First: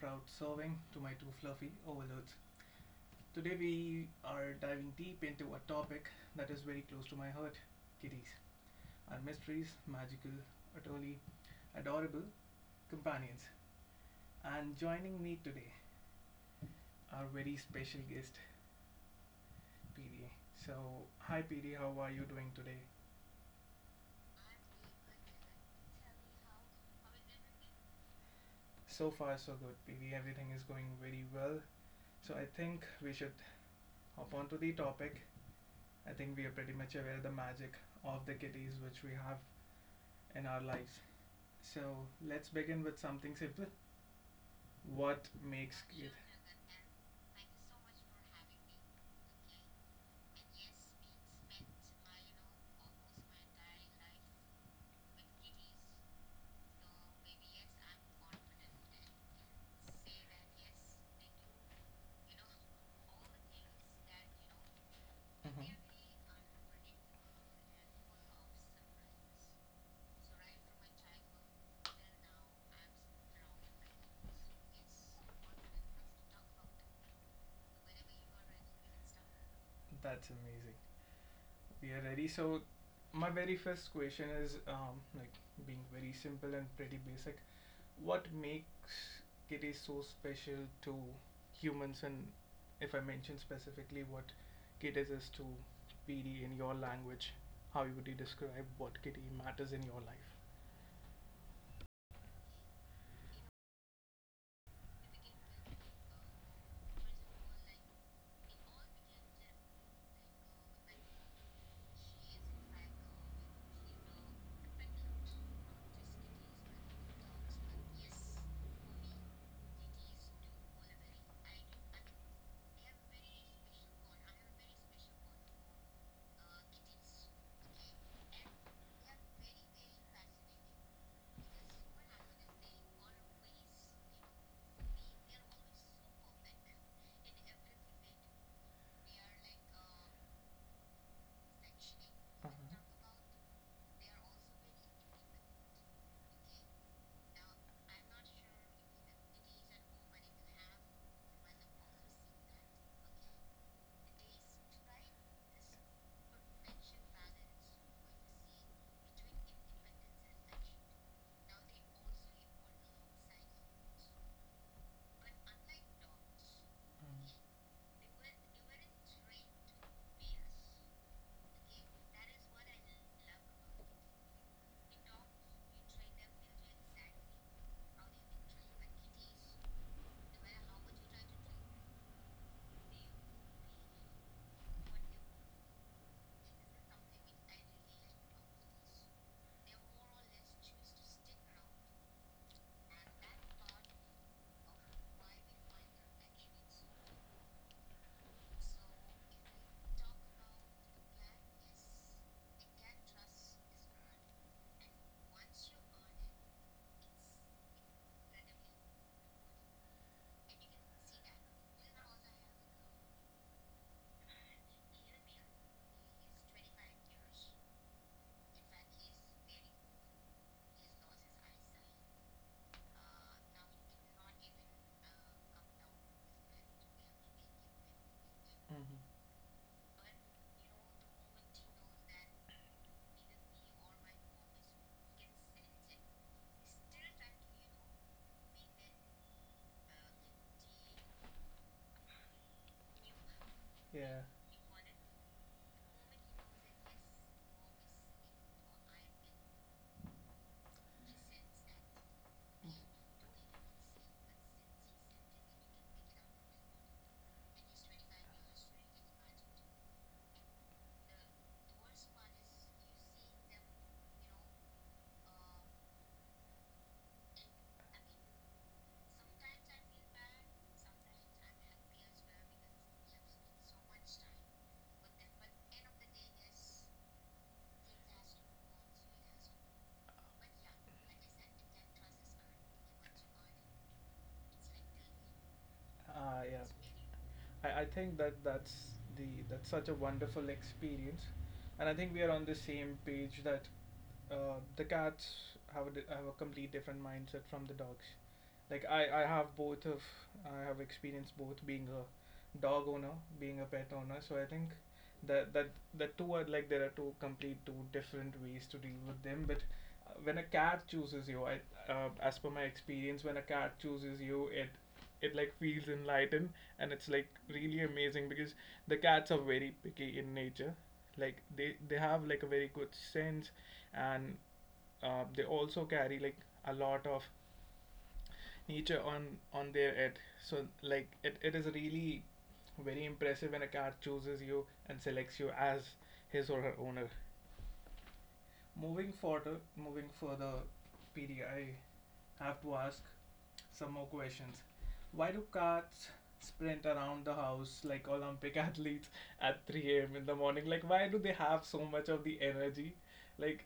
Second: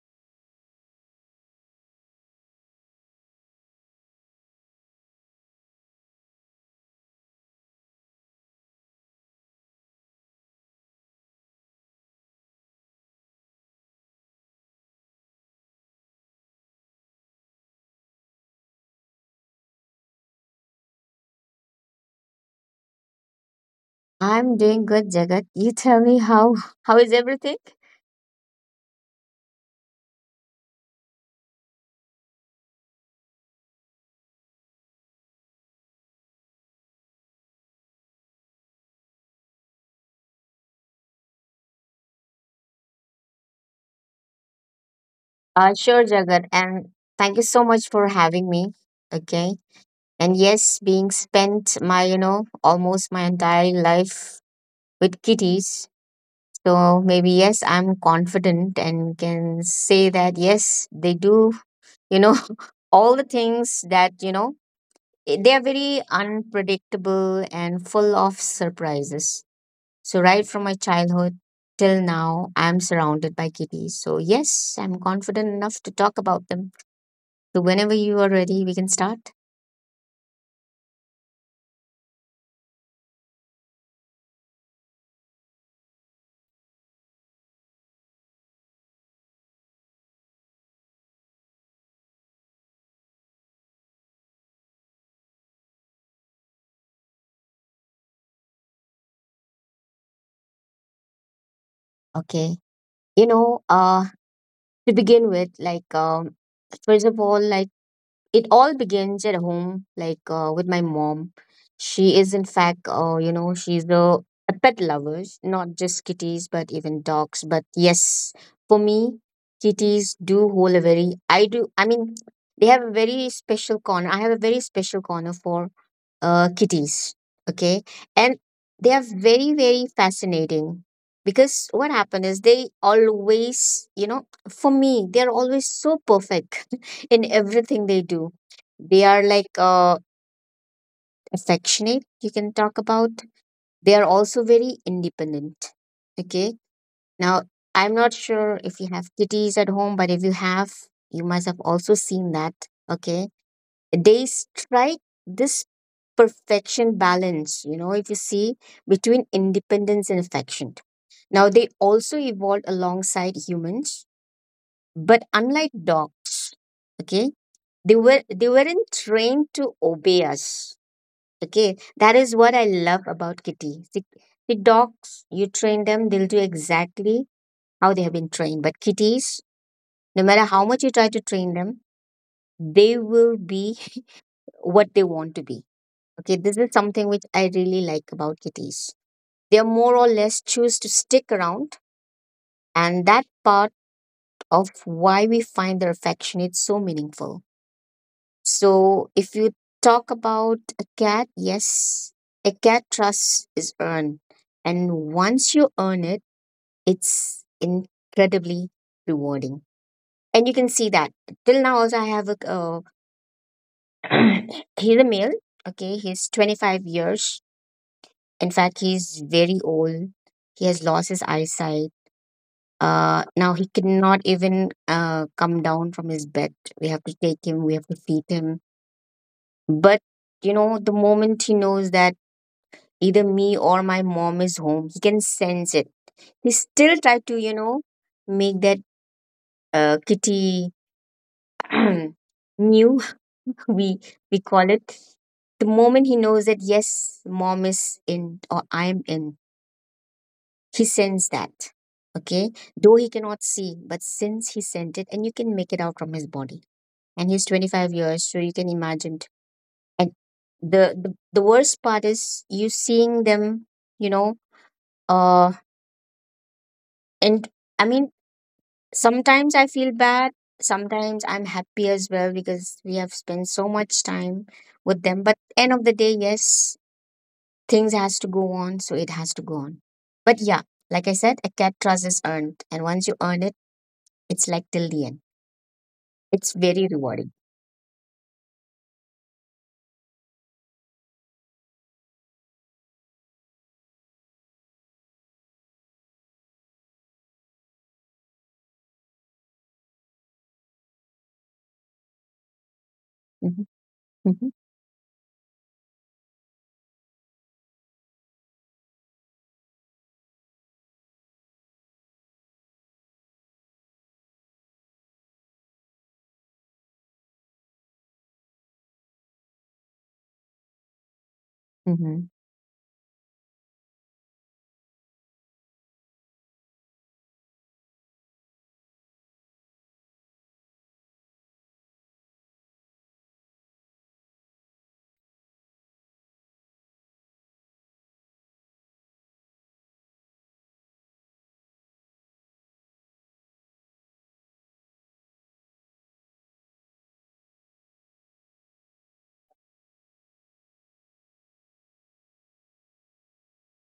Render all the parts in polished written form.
proud serving to my two fluffy overlords. Today we are diving deep into a topic that is very close to my heart: kitties, our mysteries, magical, utterly adorable companions. And joining me today, our very special guest PD. So, hi PD, how are you doing today? I'm doing good, Jagat. You tell me how is everything? So far, so good, PD. Everything is going very well. So, I think we should hop on to the topic. I think we are pretty much aware of the magic of the kitties which we have in our lives. So, let's begin with something simple. What Uh, makes sure, it? Jagat, and thank you so much for having me. Okay, and yes, being spent my almost my entire life with kitties, so maybe yes, I'm confident and can say that yes, they do you know all the things that they are Mhm. very unpredictable and full of surprises. So, right from my childhood till now, I'm surrounded by kitties. So, yes, I'm confident enough to talk about them. So, whenever you are ready, we can start. That's amazing. We are ready. So, my very first question is like being very simple and pretty basic. What makes it is so special to humans, and if I mention specifically what KIDIS is to PD in your language, how would you describe what kitty matters in your life? Okay. You know, uh, to begin with, first of all, like, it all begins at home, like, with my mom. She is, in fact, she's the a pet lover, not just kitties, but even dogs. But yes, for me, kitties do hold a very, I do, I mean, they have a very special corner. I have a very special corner for kitties. Okay. And they are very, very fascinating because what happened is they always, you know, for me, they're always so perfect in everything they do. They are like affectionate, you can talk Uh-huh. about. They are also very independent. Okay. Now, I'm not sure if you have kitties at home, but if you have, you must have also seen that. Okay. They strike this perfection balance, you know, if you see between independence and affection. Now, they also evolved alongside humans, but unlike dogs, okay, they weren't trained to obey us. Okay, that is what I love about kitty. The dogs, you train them, they'll do exactly how they have been trained. But kitties, no matter how much you try to train them, they will be what they want to be. Okay, this is something which I really like about kitties. They more or less choose to stick around. And that part of why we find their affectionate so meaningful. So if you talk about a cat, yes, a cat trust is earned. And once you earn it, it's incredibly rewarding. And you can see that. Till now, also, I have a. He's a male. Okay, he's 25 years. In fact, he's very old. He has lost his eyesight. Now he cannot even come down from his bed. We have to take him, we have to feed him. Mm-hmm. Mm-hmm. But, you know, the moment he knows that either me or my mom is home, he can sense it. He still try to, you know, make that kitty mew, we, we Yeah. call it. The moment he knows that, yes, mom is in or I'm in, he sends that. Okay, though he cannot see, but since he sent it, and you can make it out from his body, and he's 25 years, so you can imagine. And the worst part is you seeing them, you know uh and i mean sometimes I feel bad, sometimes I'm happy as well because we have spent so much time with them, but end of the day, yes, things has to go on, so it has to go on. But yeah, like I said, a cat trust is earned, and once you earn it, it's like till the end, it's very Yeah. rewarding. I think that's such a wonderful experience, and I think we are on the same page that the cats have a complete different mindset from the dogs. Like I have experienced both being a dog owner, Hmm. being a pet owner. Hmm. So I think that there are two different ways to deal with them, but when a cat chooses you, as per my experience, when a cat chooses you, it like feels enlightened, and it's like really amazing because the cats are very picky in nature, like they Hmm. have like a very good sense, and they also carry like a lot of Nietzsche on their head. So like it is really very impressive when a car chooses you and selects you as his or her owner. Moving further, PD I have to ask some more questions. Why do cats sprint around the house like Olympic athletes at 3 a.m. in the morning? Like, why do they have so much of the energy? Like,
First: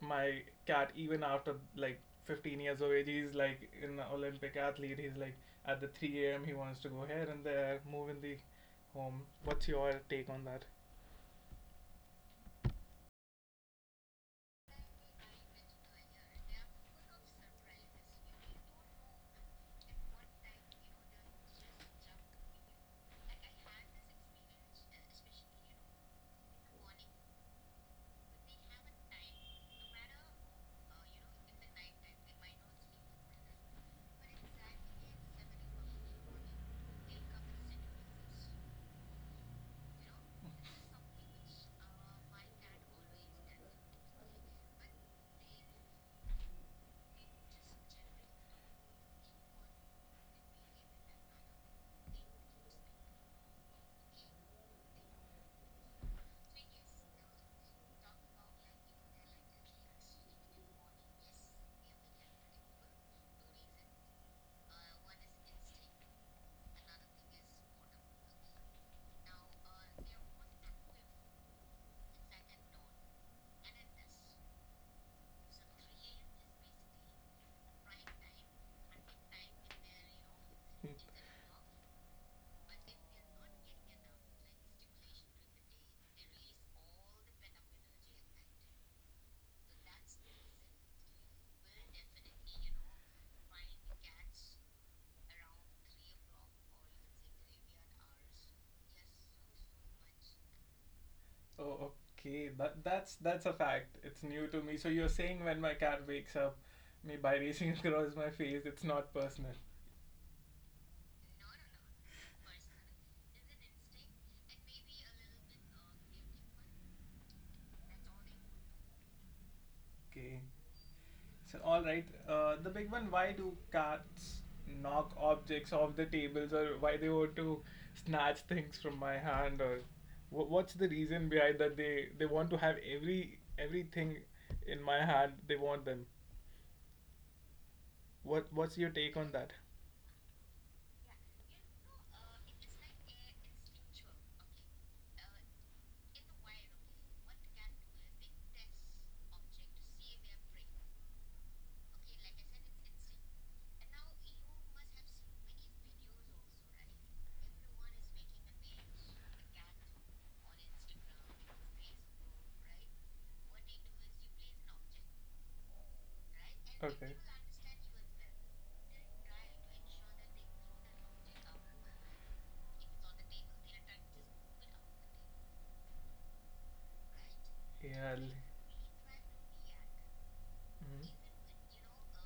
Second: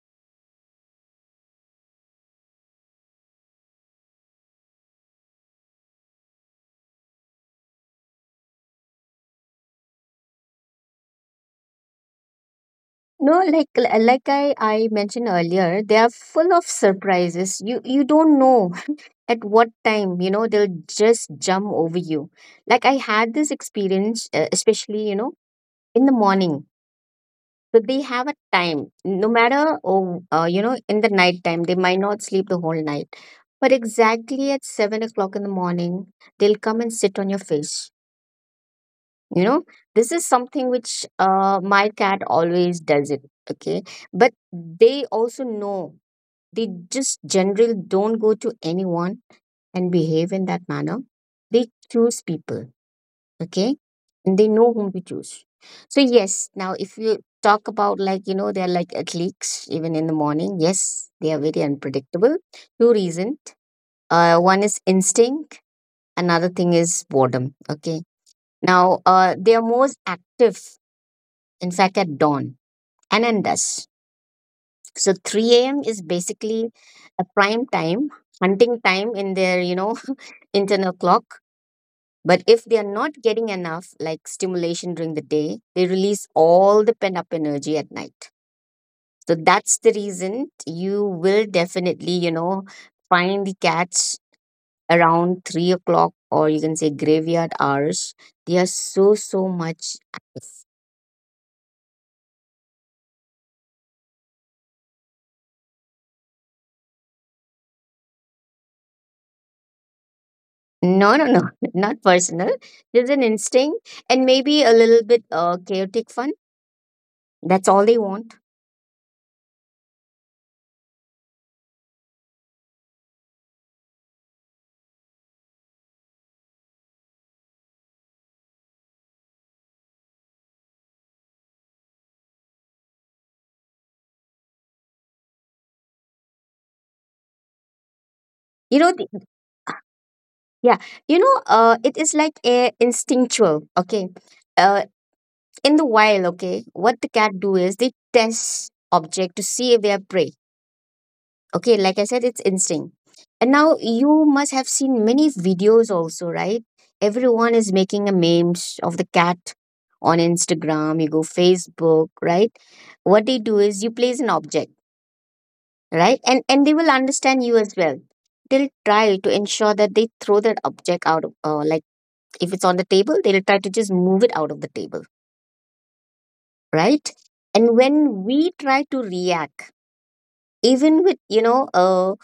my cat, even after like 15 years of age, he's like an olympic athlete. He's like at the 3 a.m., he wants to go here and there, move in the home. What's your take on that? No, like I mentioned earlier, they are full of surprises. You don't know at what time, you know, they'll just jump over you. Like I had this experience, especially, you know, in the morning. So they have a time, no matter, you know, in the night time, they might not sleep the whole night. But exactly at 7 o'clock in the morning, they'll come and sit on your face, you know. This is something which my cat always does it. Okay, but they also know they just generally don't go to anyone and behave in that manner. They choose people. Okay, and they know whom to choose. So yes, now if you talk about, like, you know, they're like athletes even in the morning, yes, they are very unpredictable. Two reasons: one is instinct, another thing is boredom. Okay, now they are most active in fact at dawn anandas. So 3 a.m. is basically a prime time, hunting time in their, you know, internal clock. But if they are not getting enough like stimulation during the day, they release all the pent up energy at night. So that's the reason you will definitely, you know, find the cats around 3 o'clock, or you can say graveyard hours. They are so, so much active. Oh, okay, that that's a fact. It's new to me. So you're saying when my cat wakes up me by racing across my face, it's not personal? No, no, no, not personal. There's an instinct and maybe a little bit chaotic fun. That's all they want. Okay. So, all right. The big one: why do cats knock objects off the tables, or why they want to snatch things from my hand, or what's the reason behind that? They want to have everything in my hand, they want them. What's your You know, take the, on that? yeah, you know, it is like a instinctual. Okay, uh, in the wild, okay, what the cat do is they test object to see if they are prey. Okay, like I said, it's instinct. And now you must have seen many videos also, right? Everyone is making a memes of the cat on Instagram, you go Facebook, right? What they do is you place an object, right? And they will Okay. understand you as well. They'll try to ensure that they throw that object out of like if it's on the table, they'll try to just move it out of the table, right? And Yeah. When Mhm. we try to react, even with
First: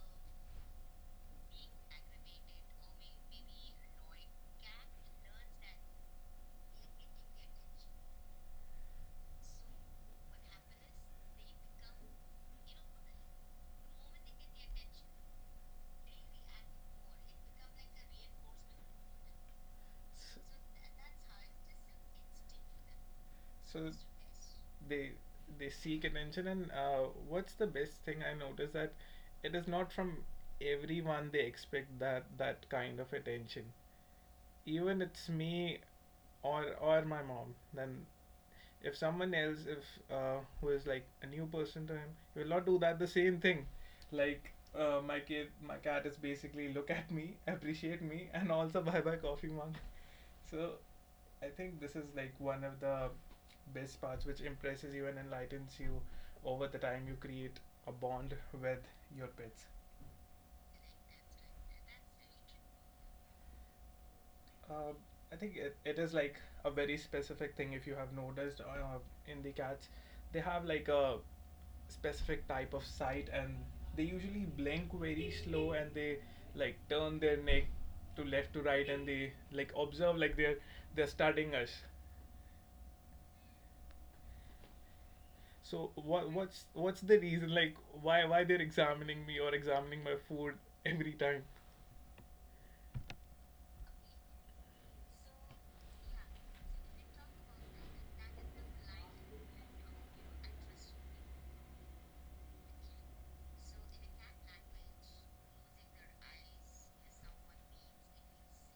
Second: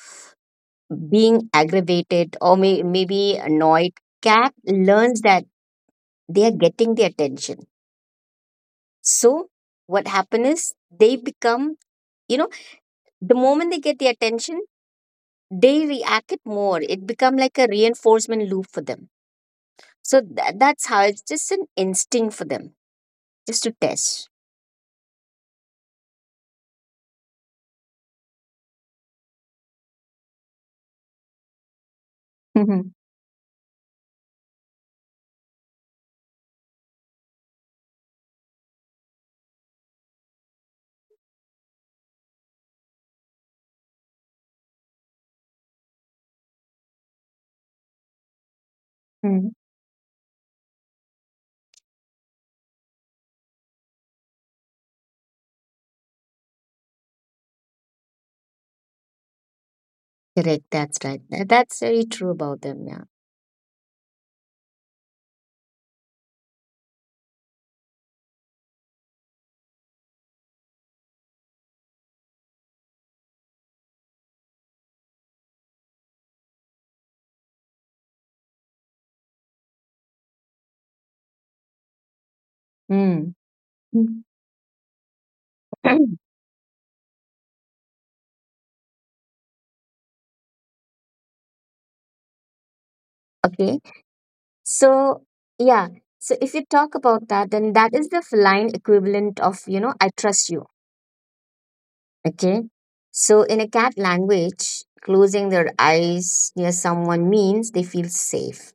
being aggravated or maybe annoyed, cat learns that they are getting the attention. So what happens is they become, you know, the moment they get the attention, they react it more. It become like a reinforcement loop for them. So S- that's how it's just an instinct for them, just to So test. they they seek attention, and what's the best thing I noticed, that it is not from everyone they expect that that Mhm. kind of attention. Even it's me or my mom. Then if someone else, if who is like a new person to him, he will not do that the same thing. Like my cat is basically look at me appreciate me and also buy my Mm. coffee mug so I think this is like one of the best parts which impresses you and enlightens you. Over the time, you create a bond with your pets. Correct. That's right. That's very true about them. Yeah. Uh, I think it is like a very specific thing, if you have noticed in the cats. They have like a specific type of sight, and they usually blink very slow, and they like turn their neck to left to right, and they like observe, like they're studying us. Mm. Mm. So what's the reason, like why they're examining me or examining my food every time? Okay. So, yeah. So if you talk about that, then that is the feline equivalent of, you know, I trust you. Okay. So in a cat language, closing their eyes near someone means they feel safe.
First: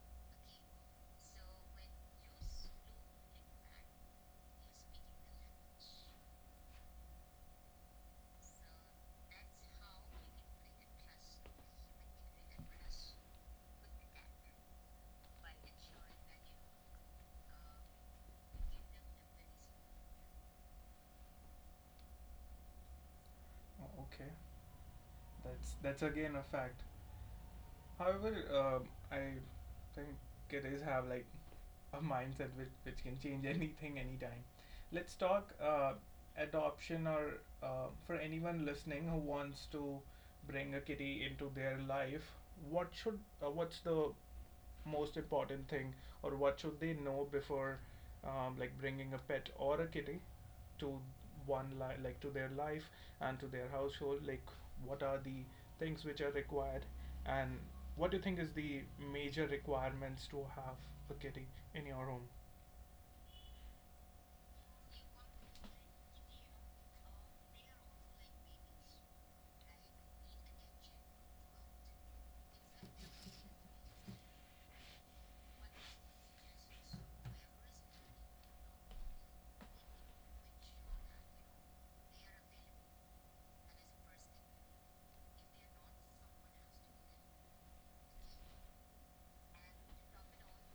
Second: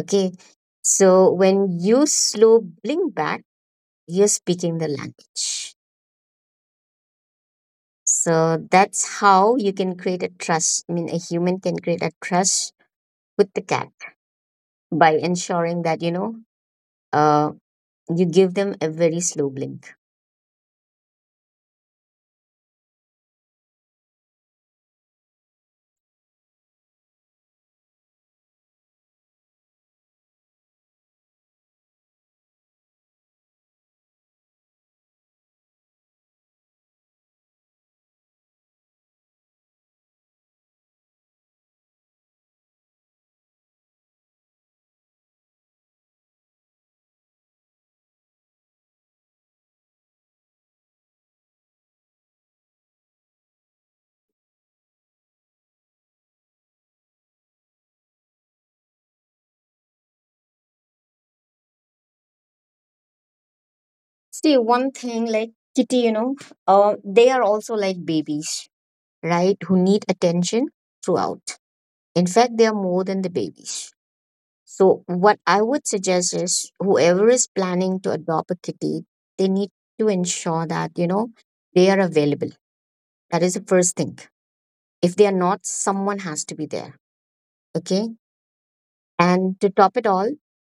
Okay. So when you slow blink back, you're speaking the language. So that's how you can create a trust. I mean, a human can create a trust with the cat by ensuring that, uh, you give them a very slow blink. Oh, okay, that's again a fact. However, I think kiddies have like a mindset which can change anything anytime. Let's talk adoption, or for anyone listening who wants to bring a kitty into their life. What's the most important thing, or what should they know before like bringing a pet or a kitty to one li- like to their life and to their household? Like, what are the things which are required, and what do you think is the major requirements to have a kitty in your home? See, one thing like Kitty, you know, they are also like babies, right? Who need attention throughout. In fact, they are more than the babies. So, what I would suggest is whoever is planning to adopt a kitty, they need to ensure that, you know, they are available. That is the first thing. If they are not, someone has to be there. Okay. And to top it all,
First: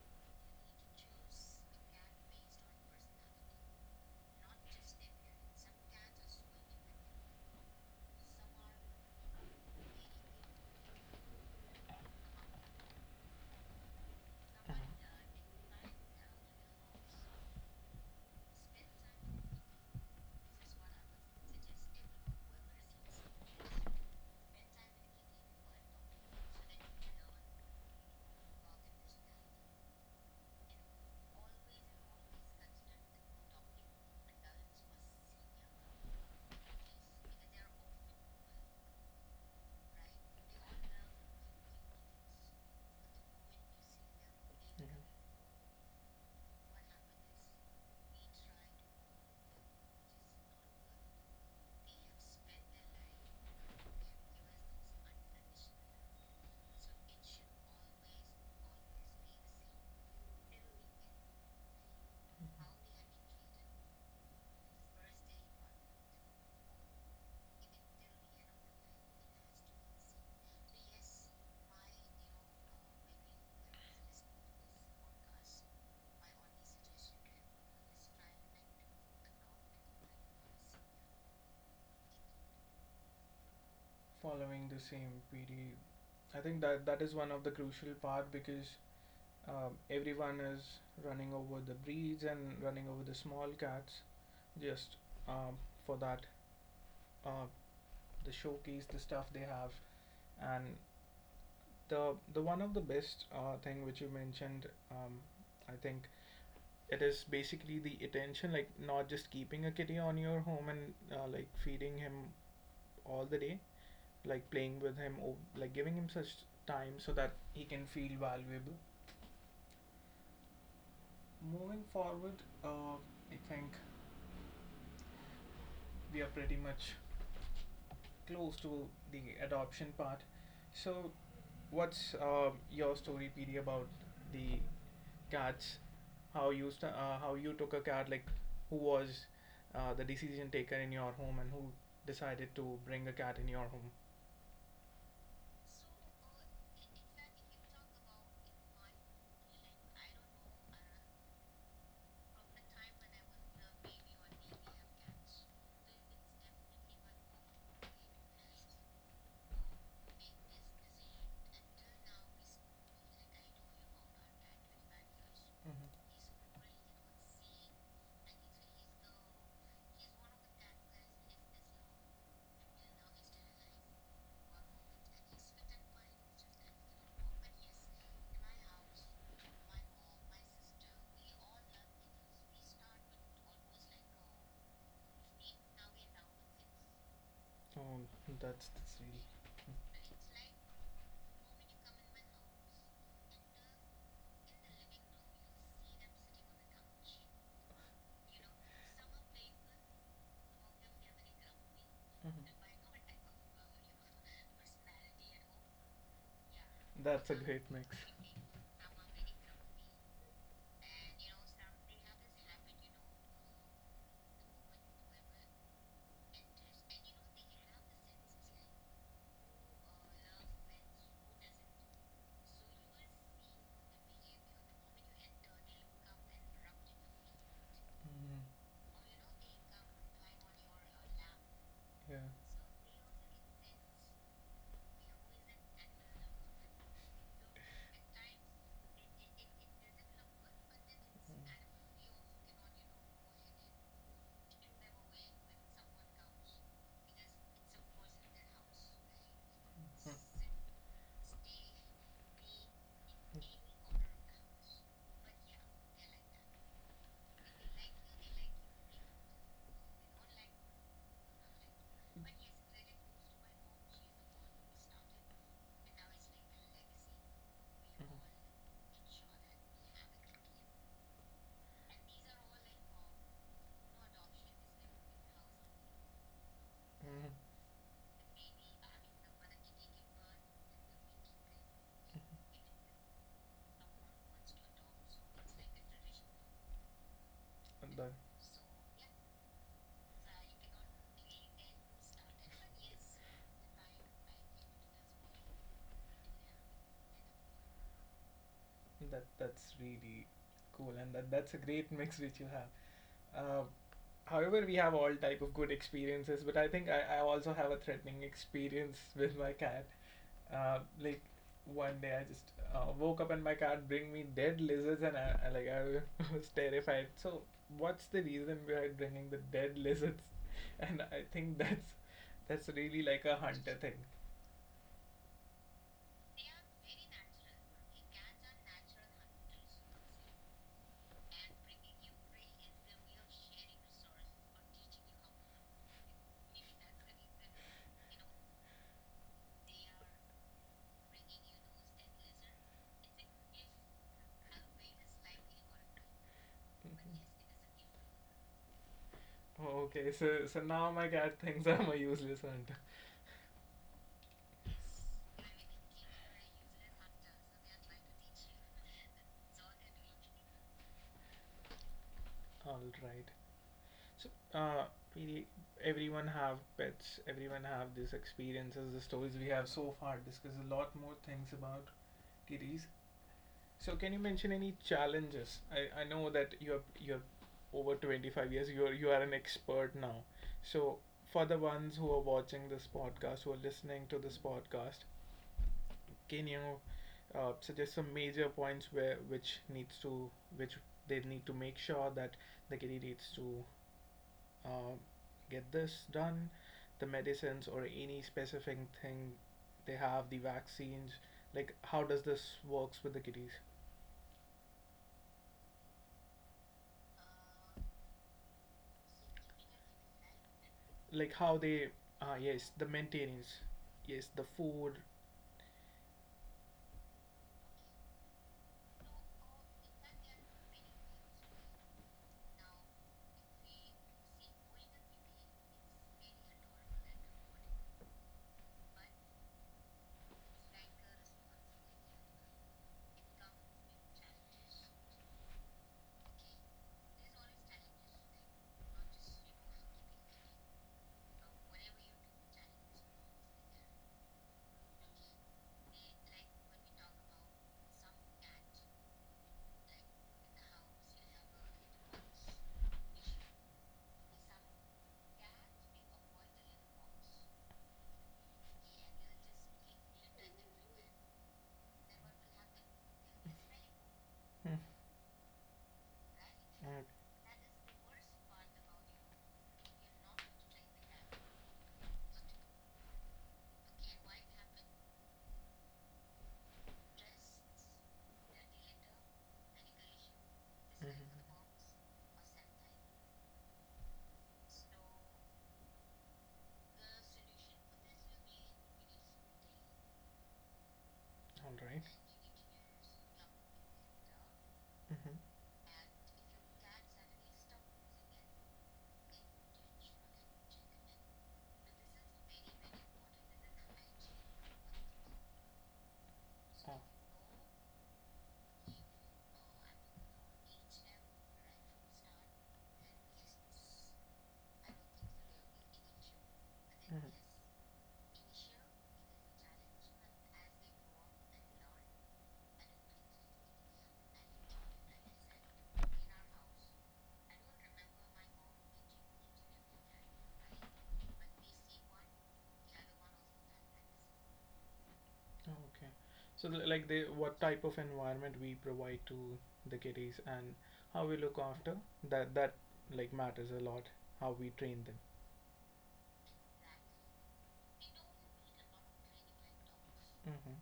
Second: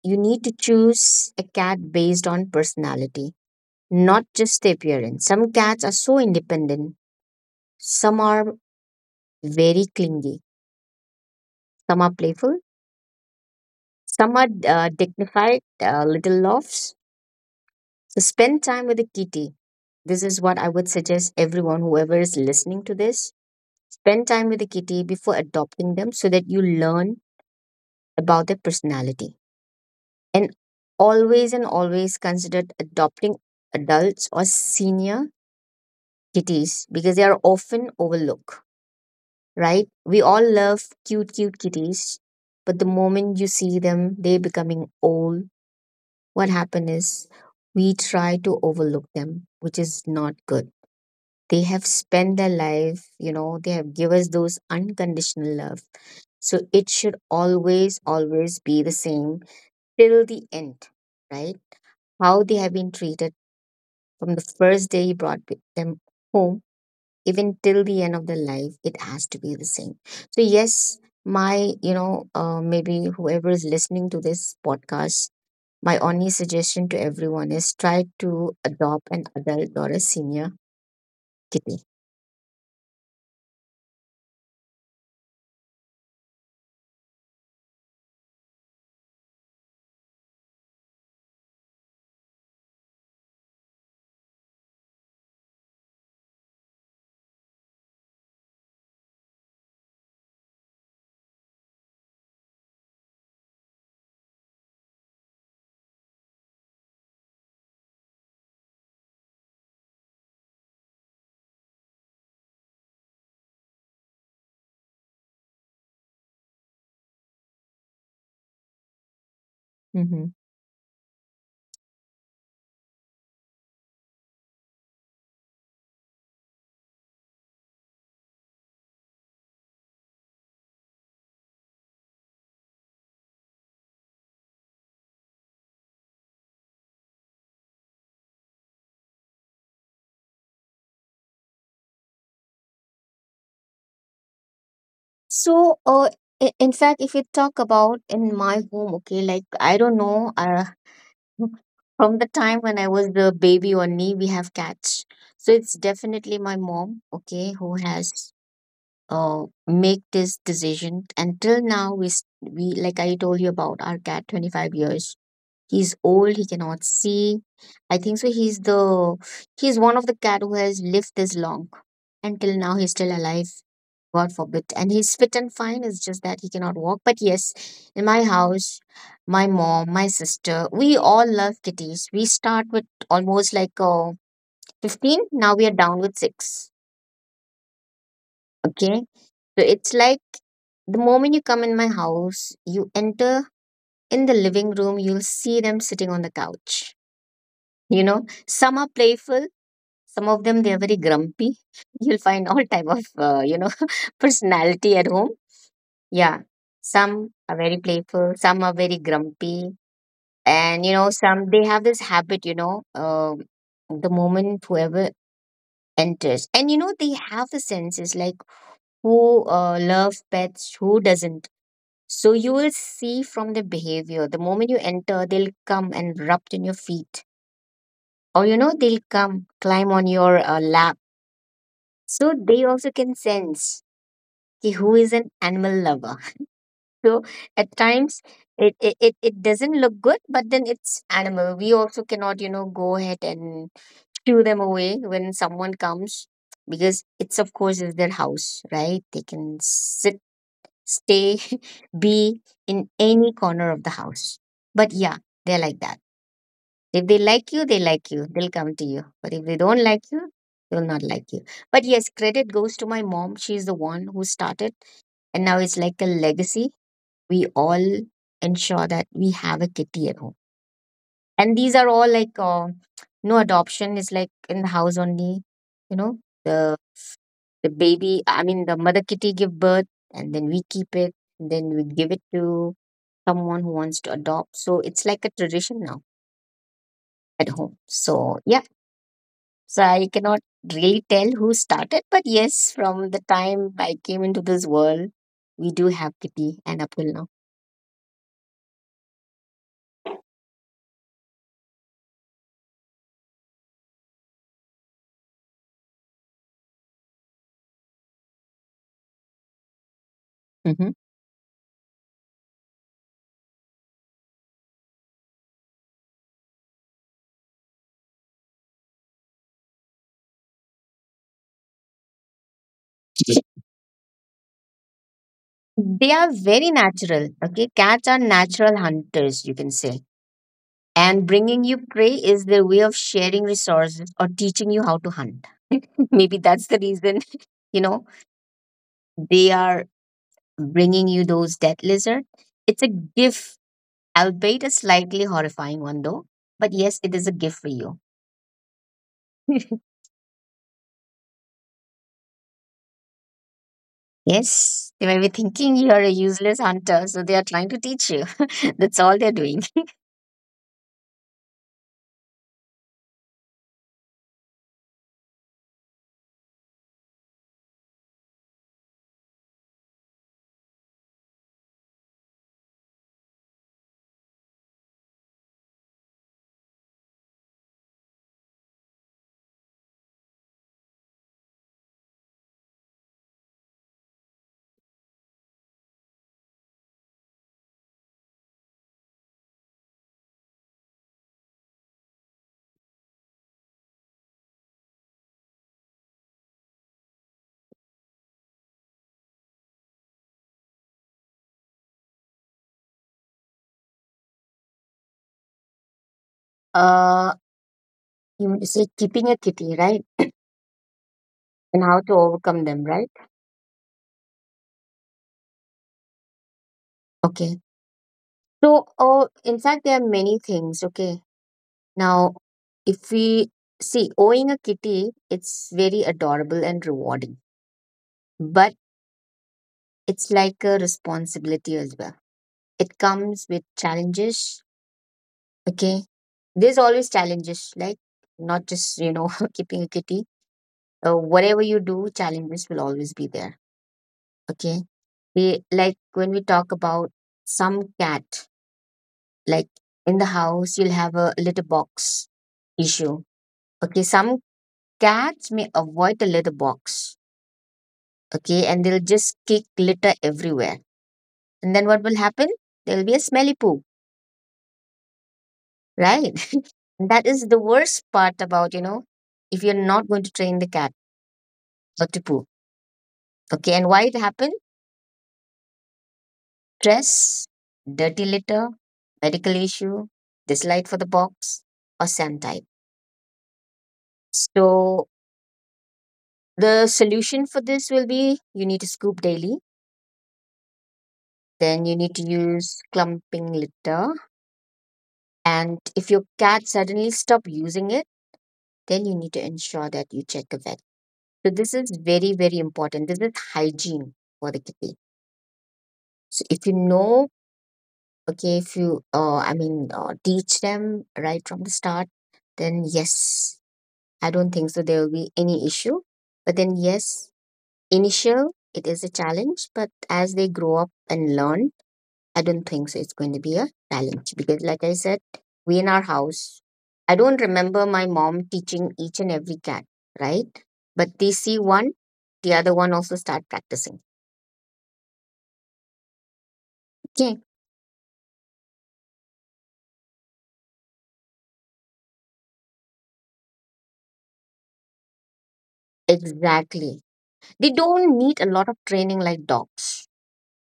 you need to choose a cat based on personality, not just the appearance. Some cats are so independent. Some are very clingy, some are playful, some are dignified, little laughs. So spend time with the kitty. This is what I would suggest everyone, whoever is listening to this, spend time with the kitty before adopting them so that you learn about their personality. And and always consider adopting adults or senior kitties because they are often overlooked. Right? We all love cute, cute kitties, but the moment you see them, they Yeah. becoming old. What happen is we try to overlook them, which is not good. They have spent their life, you know, they have give us those unconditional love. So it should always, always be the same till the end, right? How they have been treated from the first day you brought them home, even till the end of the life, it has to be the same. So yes, my maybe whoever is listening to this podcast, my only suggestion to everyone is try to adopt an adult or a senior kitty. Following the same, PD. I think that that is one of the crucial part, because everyone is running over the breeds and running over the small cats, just um, for that, uh, the showcase, the stuff they have. And the one of the best thing which you mentioned, um, I think it is basically the attention, like not just keeping a kitty on your home and like feeding him all the day, like playing with him, or like giving him such time so that he can feel valuable. Hmm. Moving forward, uh, I think we are pretty much close to the adoption part. So, what's your story, PD, about the cats? How you took a cat? Like, who was the decision taker in your home, and who decided to bring a cat in your home? So uh, in fact, if you talk about in my home, okay, like I don't know, from the time when I was the baby only we have cats. So it's definitely my mom, okay, who has make this decision. Until now, we, like I told you about our cat, 25 years, he's Mm-hmm. old, he cannot see. I think so he's the, he's one of the cat who has lived this long. Until now he's still alive, god forbid, and he's fit and fine, it's just that he cannot walk. But yes, in my house, my mom, my sister, we all love kitties. We start with almost like 15, now we are down with 6. Oh, that's Okay, really. so it's like the moment you come in my house, you enter in the living room, you'll see them sitting on the couch. You know, some are playful, some of them they are very grumpy. You'll Mm-hmm. find all type of personality at home. Yeah, some That's a are great very mix. playful, some are very grumpy, and you know some they have this habit. The moment whoever enters, and you know they have the senses like who loves pets, who doesn't. So you will see from the behavior, the moment you enter, they'll come and rub on your feet, Mm, or you know, they'll come climb on your lap. yeah. So they also can sense ki who is an animal lover. So at times it doesn't look good, but then it's animal. We also cannot, you know, go ahead and shoo them away when someone comes because it's of course is their house, right? They can Mm. sit stay, be in any corner of the house. But yeah, they're like that. If they like you, they like you. They'll come to you. But if they don't like you, they will not like you. But yes, credit goes to my mom. She's the one who started. And now it's like a legacy. We all ensure that we have a kitty at home. And these are all like no adoption is like in the house only, you know, the the baby, I mean, the mother kitty give birth and then we keep it, and then we give it to someone who wants to adopt. So it's like a tradition now at home. So yeah, so I cannot really tell who started, but yes, from the time I came into this world, we do have kitty and up till now. That's really cool, and that's a great mix which you have. Uh, however, we have all type of good experiences, but I think I also have a threatening experience with my cat. Uh, Mhm. like One day I just woke up and my cat bring me dead lizards, and I was terrified. So what's the reason behind bringing the dead lizards? And I think that's really like a hunter thing. They are very natural. Okay, cats are natural hunters, you can say. And bringing you prey is their way of sharing resources or teaching you how to hunt. Maybe that's the reason, you know, they are bringing you those dead lizard. It's a gift, albeit a slightly horrifying one though. But yes, it Mhm. is a gift for you. Okay, so now my cat thinks I'm a useless hunter. Yes, they may be thinking you are a useless hunter, so they are trying to teach you. That's all they're doing. All right. So uh, we everyone have pets. Everyone have these experiences. The stories we have so far discuss a lot more things about kitties. So can you mention any challenges? I know that you're over 25 years. You are an expert now. So for the ones who are watching this podcast, who are listening to this podcast, can you suggest some major points where which needs to which they need to make sure that the kitty needs to uh, get this done, the medicines or any specific thing they have, the vaccines? Like, how does this works with the kitties, Uh, you want to say keeping a kitty, right? like how And they how to overcome yes, the them, right? maintenance, yes, the food. Okay. So, oh, in fact, there are many things. Okay. Now, if we see owning a kitty, it's very adorable and rewarding. But it's like a responsibility as well. It comes with challenges. Okay. There's always challenges, like not just, you know, keeping a kitty. Whatever you do, challenges will always be there. Okay. We, like when we talk about some cat, like in the house, you'll have a litter box issue. Okay. Some cats may avoid the litter box. Okay. And they'll just kick litter everywhere. And then what will happen? There'll be a smelly poo, Hmm. right? Mm. That is the worst part about, you know, if you're not going to train the cat or to poo. Okay, and why it happened? Stress, dirty litter, medical issue, dislike for the Mhm. box, or sand type. So the solution for this will be you need to scoop daily, All then you right. need to use clumping litter. Mhm. And if your cat suddenly stop using it, then you need to ensure that you check a vet. So this is very, very important. This is hygiene for the kitty. So if you Oh. know, okay, if you I mean teach them right from the start, then yes, I don't think so there will be any issue, but then yes, Mhm. initial it is a challenge, but as they grow up and learn, I don't think so it's going to be a challenge, because like I said, we in our house, I don't remember my mom teaching each and every cat, right? But they see one, the other one also start practicing. Oh, okay. So, like, the Okay, what type of environment we provide to the kiddies, and how we look after that, that like matters a lot. How we train them. exactly, they don't need a lot of training like dogs. Hmm.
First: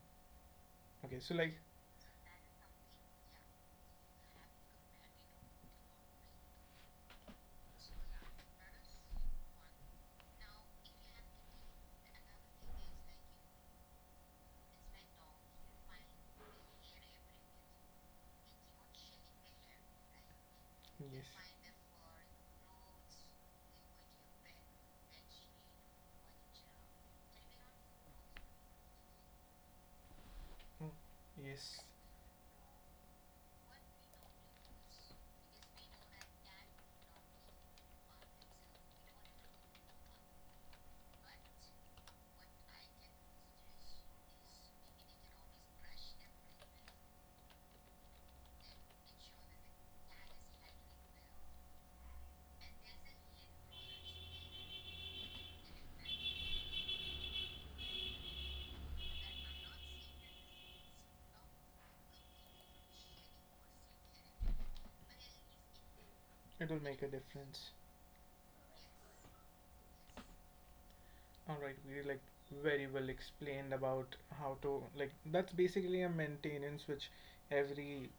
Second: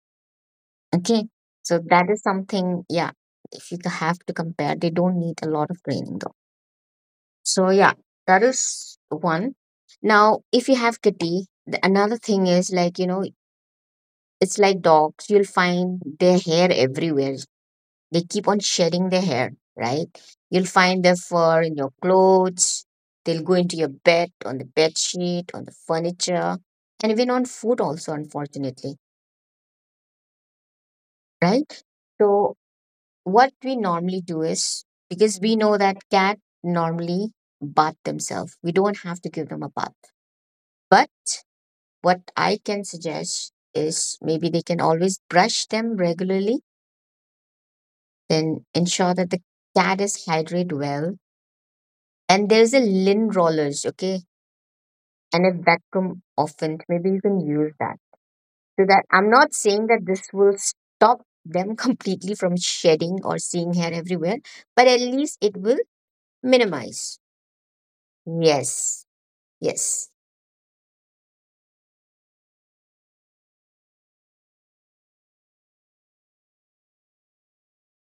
Okay. Okay, So, like, so that is something, yeah, if you ca- have to compare, they don't need a lot of training though. So, yeah, that is one. Now, if you have kitty, the, another thing is like, you know, it's like dogs, you'll find their hair everywhere. They keep on shedding their hair, right? You'll find their yes. fur in your clothes. They'll go into your bed, on the bed sheet, on the furniture, and even on food also, unfortunately, Mm, yes, right? So what we normally do is because we know that cat normally bath themselves, we don't have to give them a bath, but what I can suggest is maybe they can always brush them regularly, then ensure that the cat is hydrated well, and there's a lint rollers, okay, and a vacuum often maybe you can use that. So that, I'm not saying that this will stop them completely from shedding or seeing hair everywhere, but at least it will it will make a minimize. difference. Yes. Yes. All right. We like very well explained about how to, like, that's basically a maintenance which every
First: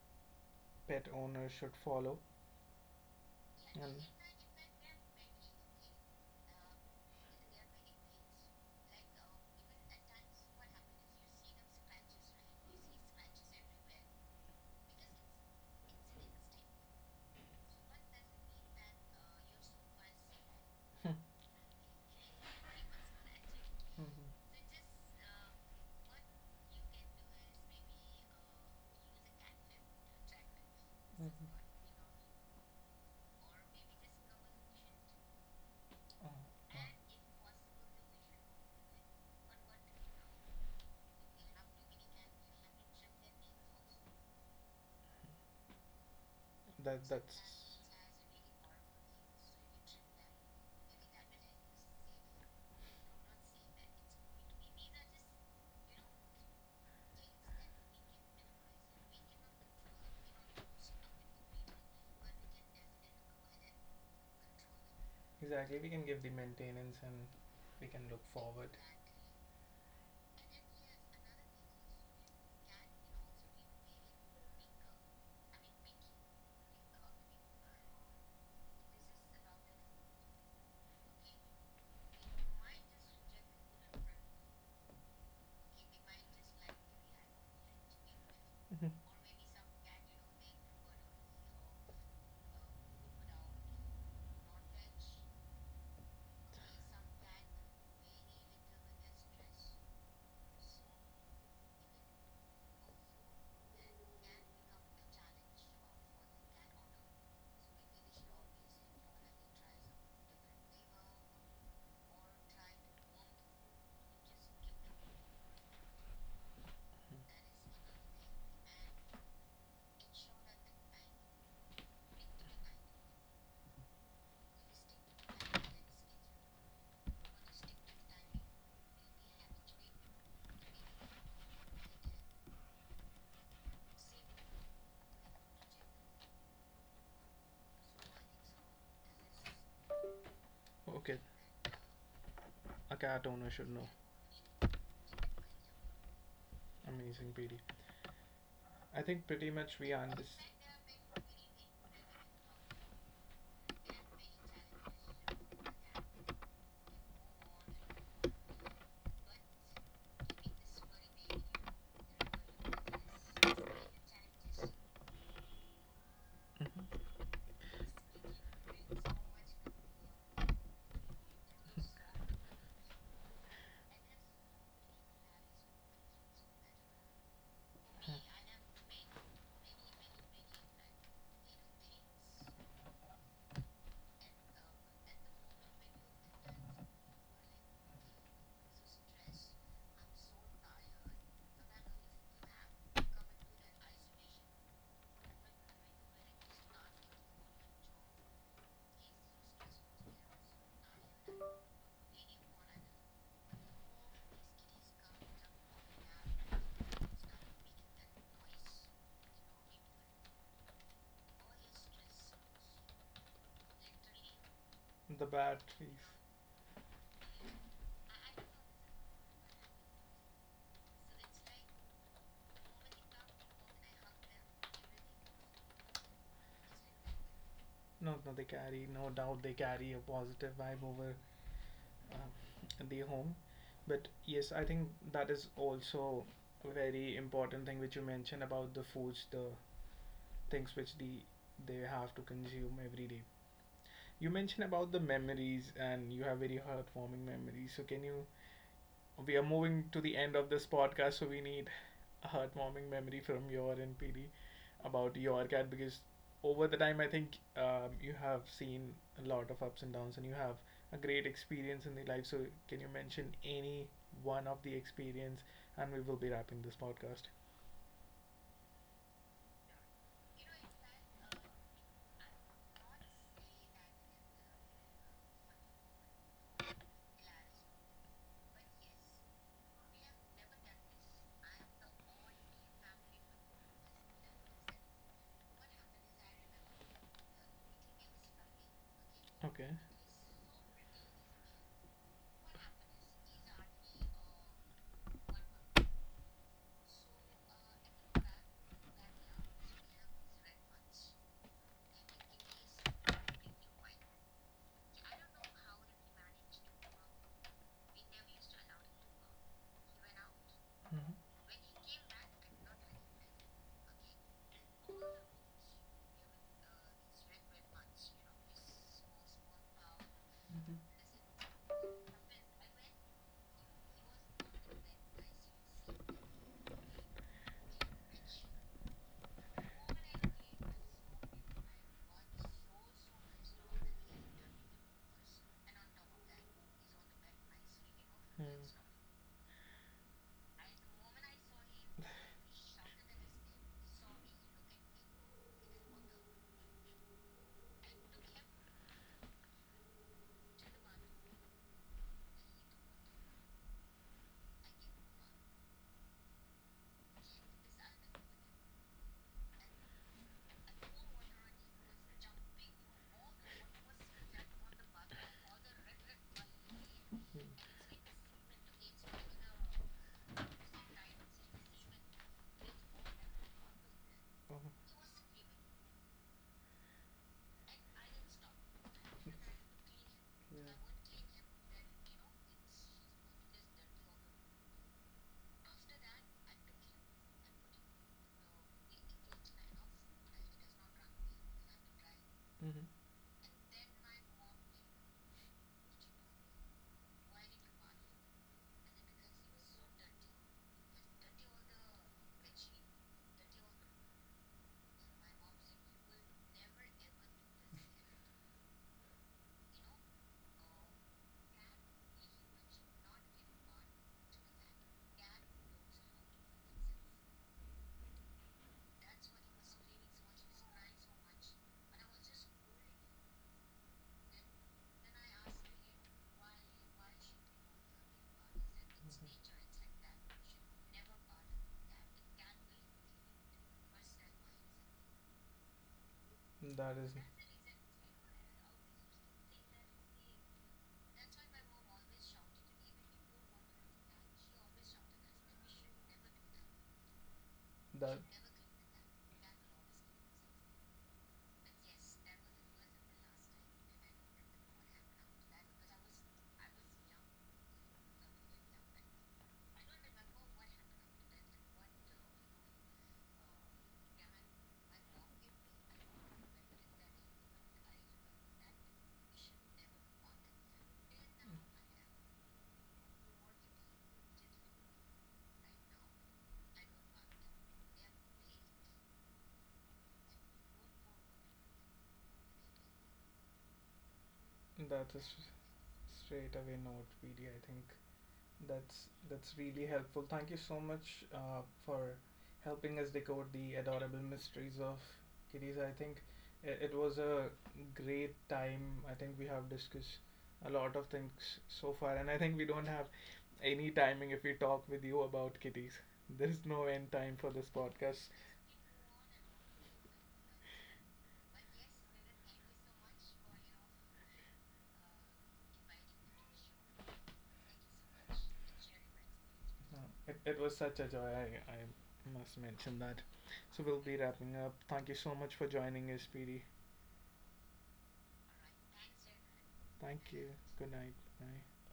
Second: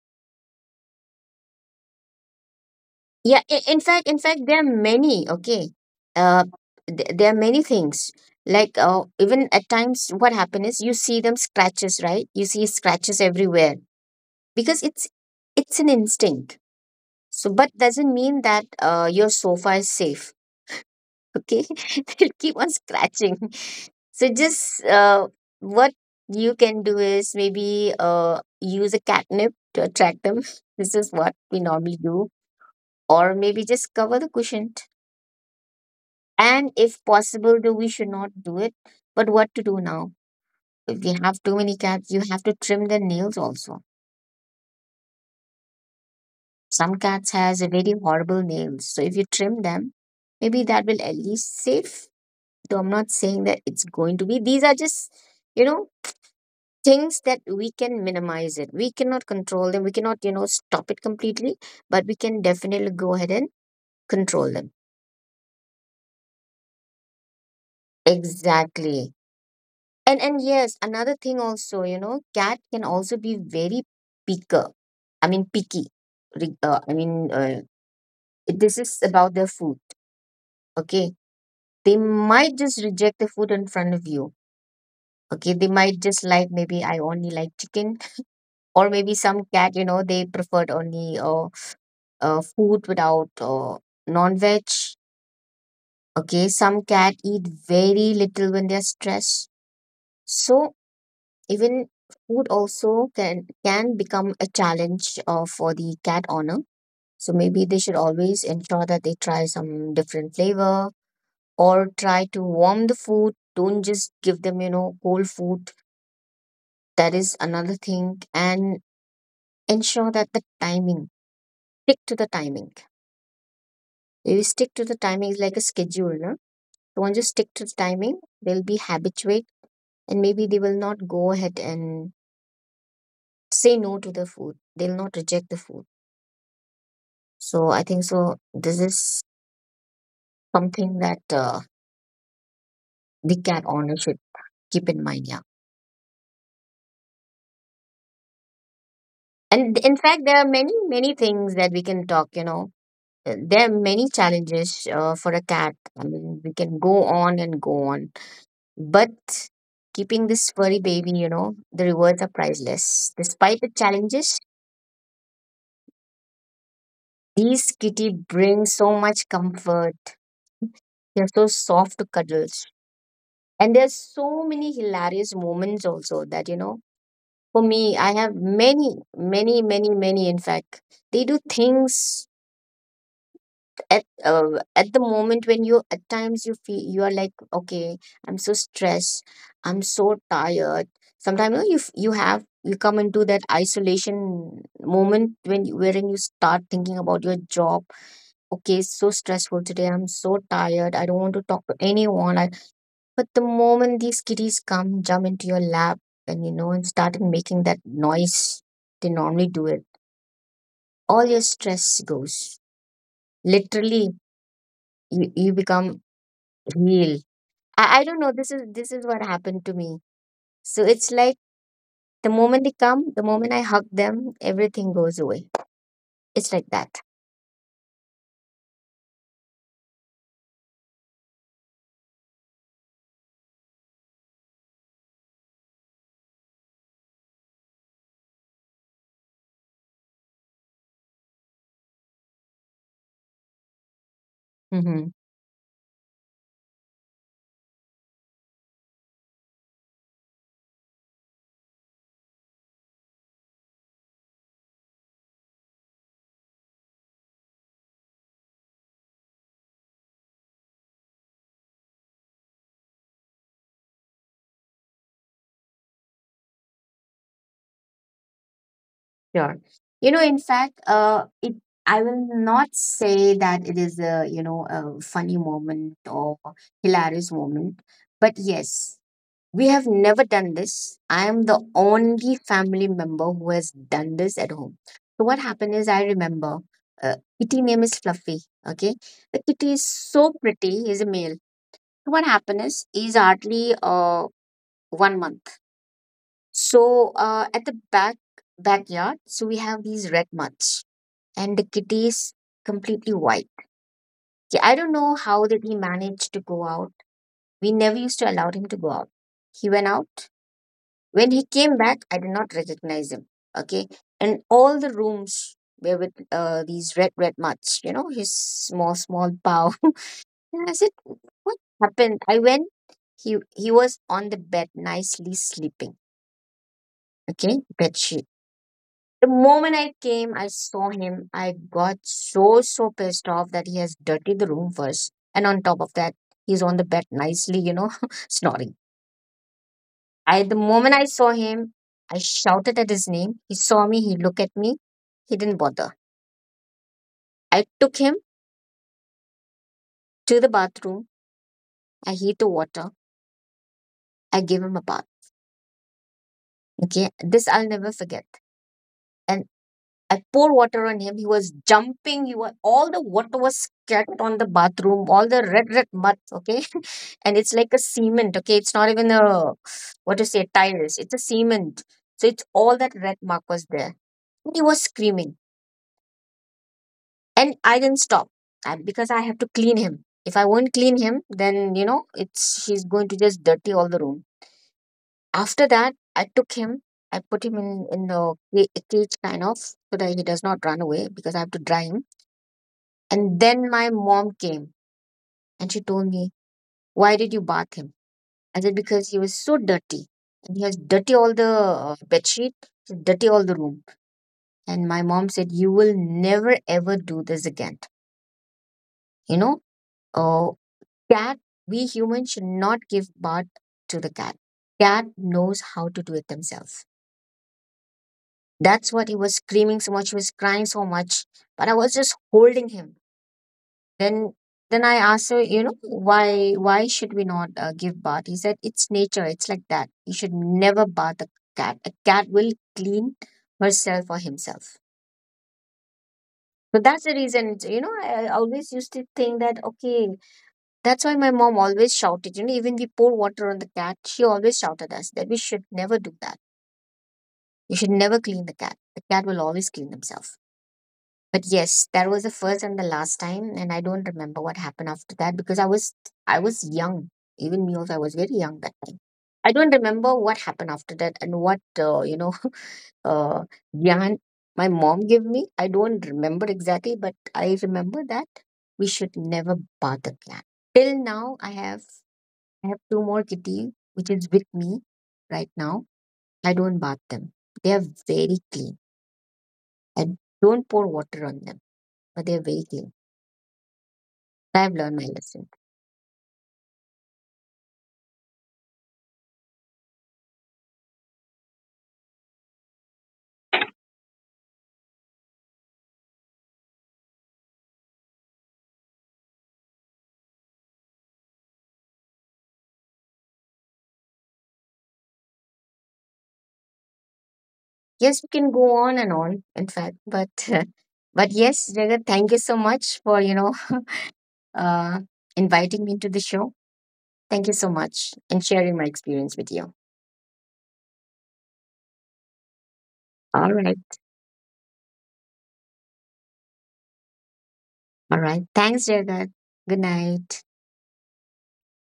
pet owner should follow. Yeah. In And fact, there are many. Okay. Uh, there are many things. Like even at times, what happen is you see them scratches, right? You see scratches everywhere because it's an instinct. So, but doesn't mean that your sofa is safe. Okay, they'll keep on scratching. So mhm. just what you can do is maybe use a catnip to attract them. This is Oh, what we normally do, or maybe just cover the cushion. oh And that if possible, though we should not do it. But what to do now? If we have too many cats, you have to trim their nails also. Some that's cats has a very horrible nails, so if you trim them, maybe that will at least save. Though I'm not saying that it's going to be. These are just, you know, things that we can minimize it. We cannot control them. We cannot, you know, stop it completely, but we can definitely go ahead and control them. exactly. We can give the maintenance and we can look forward. Exactly. And yes, another thing also, you know, cat can also be very picker. I mean picky. Re- Uh, I mean, uh, this is about their food. Okay, they might just reject the food in front of you. Okay, they might just like, maybe I only like chicken, Mhm. or maybe some cat, you know, they preferred only food without non-veg. Okay, some cat eat very little when they're stressed. So even food also can become a challenge for the cat owner. So maybe they should always ensure that they try some different flavor or try to warm the food. Don't just give them, you know, cold food. That is another thing. And ensure that the timing, stick to the timing. If you stick to the timing, is like a schedule, no? Don't just stick to the timing. They'll be habituate and maybe they will not go ahead and say no to the food. They'll not reject the food. So I think so. This is something Okay, that a cat the owner cat should know. owner should keep in mind. Yeah, Amazing, PD. I think pretty much and we in fact, there are many understand many things that we can talk. You know, there are many challenges for a cat. I mean, we can go on and go on, but keeping this furry baby, you know, the rewards are priceless. Despite the challenges, these kitty bring so much comfort. They're so soft to cuddles. And there's so many hilarious moments also that you know, for me, I have many, many, many, many. In fact, they do things at uh, at the moment when you at times you feel you are like, okay, I'm so stressed, I'm so tired. Sometimes you know, you f- you have you come into that isolation moment when you, wherein you start thinking about your job. Okay, it's so stressful today. I'm so tired. I don't want to talk to anyone. But the moment these kitties come, jump into your lap, and you know, and starting making that noise, they normally do it. All your stress goes. Literally, the you bad become thief. real. I don't know. This is what happened to me. So it's like the moment they come, the moment I hug them, everything goes away. It's like that. No, no, they carry, no doubt they carry a positive vibe over uh, the home. But yes, I think that is also a very important thing which you mentioned, about the foods, the things which they have to consume every day. You mentioned about the Mm-hmm. memories, and you have very heartwarming memories, so can you, we are moving to the end of this podcast, so we need a heartwarming memory from your NPD about your cat, because over the time, I think you have seen a lot of ups and downs, and you have a great experience in the life. So, can you mention any one of the experience? And we will be wrapping this podcast. Sure. You know, in fact, it. I will not say that it is a you know a funny moment or hilarious moment, but yes, we have never done this. I am the only family member who has done this at home. So, what happened is, I remember kitty name is Fluffy. Okay. The Okay. kitty is so pretty, he's a male. So what happened is, he's hardly 1 month. So, at the back backyard, so we have these red mutts, and the kitty is completely white. Okay, I don't know how did he manage to go out. We never used to allow him to go out. He went out. Mm-hmm. When he came back, I did not recognize him. Okay. And all the rooms were with these red, red mutts, you know, his small, small paw. And I said, what happened? I went, he was on the bed, nicely sleeping. Okay. Bed sheet. The moment I came, I saw him. I got so, so pissed off that he has dirtied the room first. And on top of that, he's on the bed nicely, you know, Mm-hmm. snoring. I the moment I saw him, I shouted at his name. He saw me, he looked at me. He didn't bother. I took him to the bathroom. I heat the water. I gave him a bath. Okay, this I'll never forget. And I pour water on him. He was jumping. He was all the water was scattered on the bathroom, all the red mud. Okay, and it's like a cement. Okay, it's not even a what to say tiles. It's a cement. So it's all that red mark was there. And he was screaming. And I didn't stop, because I have to clean him. If I won't clean him, then you know it's she's going to just dirty all the room. After that, I took him. I put him in cage kind of, so that he does not run away because I have to dry him. Mm-hmm. And then my mom came and she told me, "Why did you bath him?" I said, "Because he was so dirty and he has dirty all the bed sheet, dirty all the room." And my mom said, "You will never ever do this again. You know, uh, cat, we humans should not give birth to the cat. Cat knows how to do it themselves." That's what, he was screaming so much. He was crying so much, but I was just holding him. Then, then I asked her, you know, why should we not give bath? He said, it's nature. It's like that. You should never bath a cat. A cat will clean herself or himself. Mhm. So That that's is the reason. You know, I always used to think that, okay, that's why my mom always shouted, you know, even we pour water on the cat, she always shouted us that we should never do that. You should that never clean the cat. The cat will always clean himself. But yes, that was the first and the last time, and I don't remember what happened after that because I was young. Even me also, I was very young that time. I don't remember what happened after that and what you know uh, Jan my mom gave me. I don't remember exactly, but I remember that we should never bath the cat. Till now, I have two more kitty, which is with me right now. I don't bath them. They are very clean. I don't pour water on them, but they are very clean. I've learned that my is lesson. straight away, not PD, I think. That's really helpful. Thank you so much for helping us decode the adorable mysteries of kitties. I think it was a great time. I think we have discussed a lot of things so far, and I think we don't have any timing if we talk with you about kitties. There's no end time for this Yes, podcast. we can go on and on, in fact, but but yes, Jagat, thank you so much for uh, inviting me into the show. Thank you so much and sharing my experience with you. Uh, it was such a joy. I must mention that. All So right, we'll be wrapping up. Thank you so much for joining us, PD. all right. Thanks, Jagat. Good Thank you. night. Good night. Bye.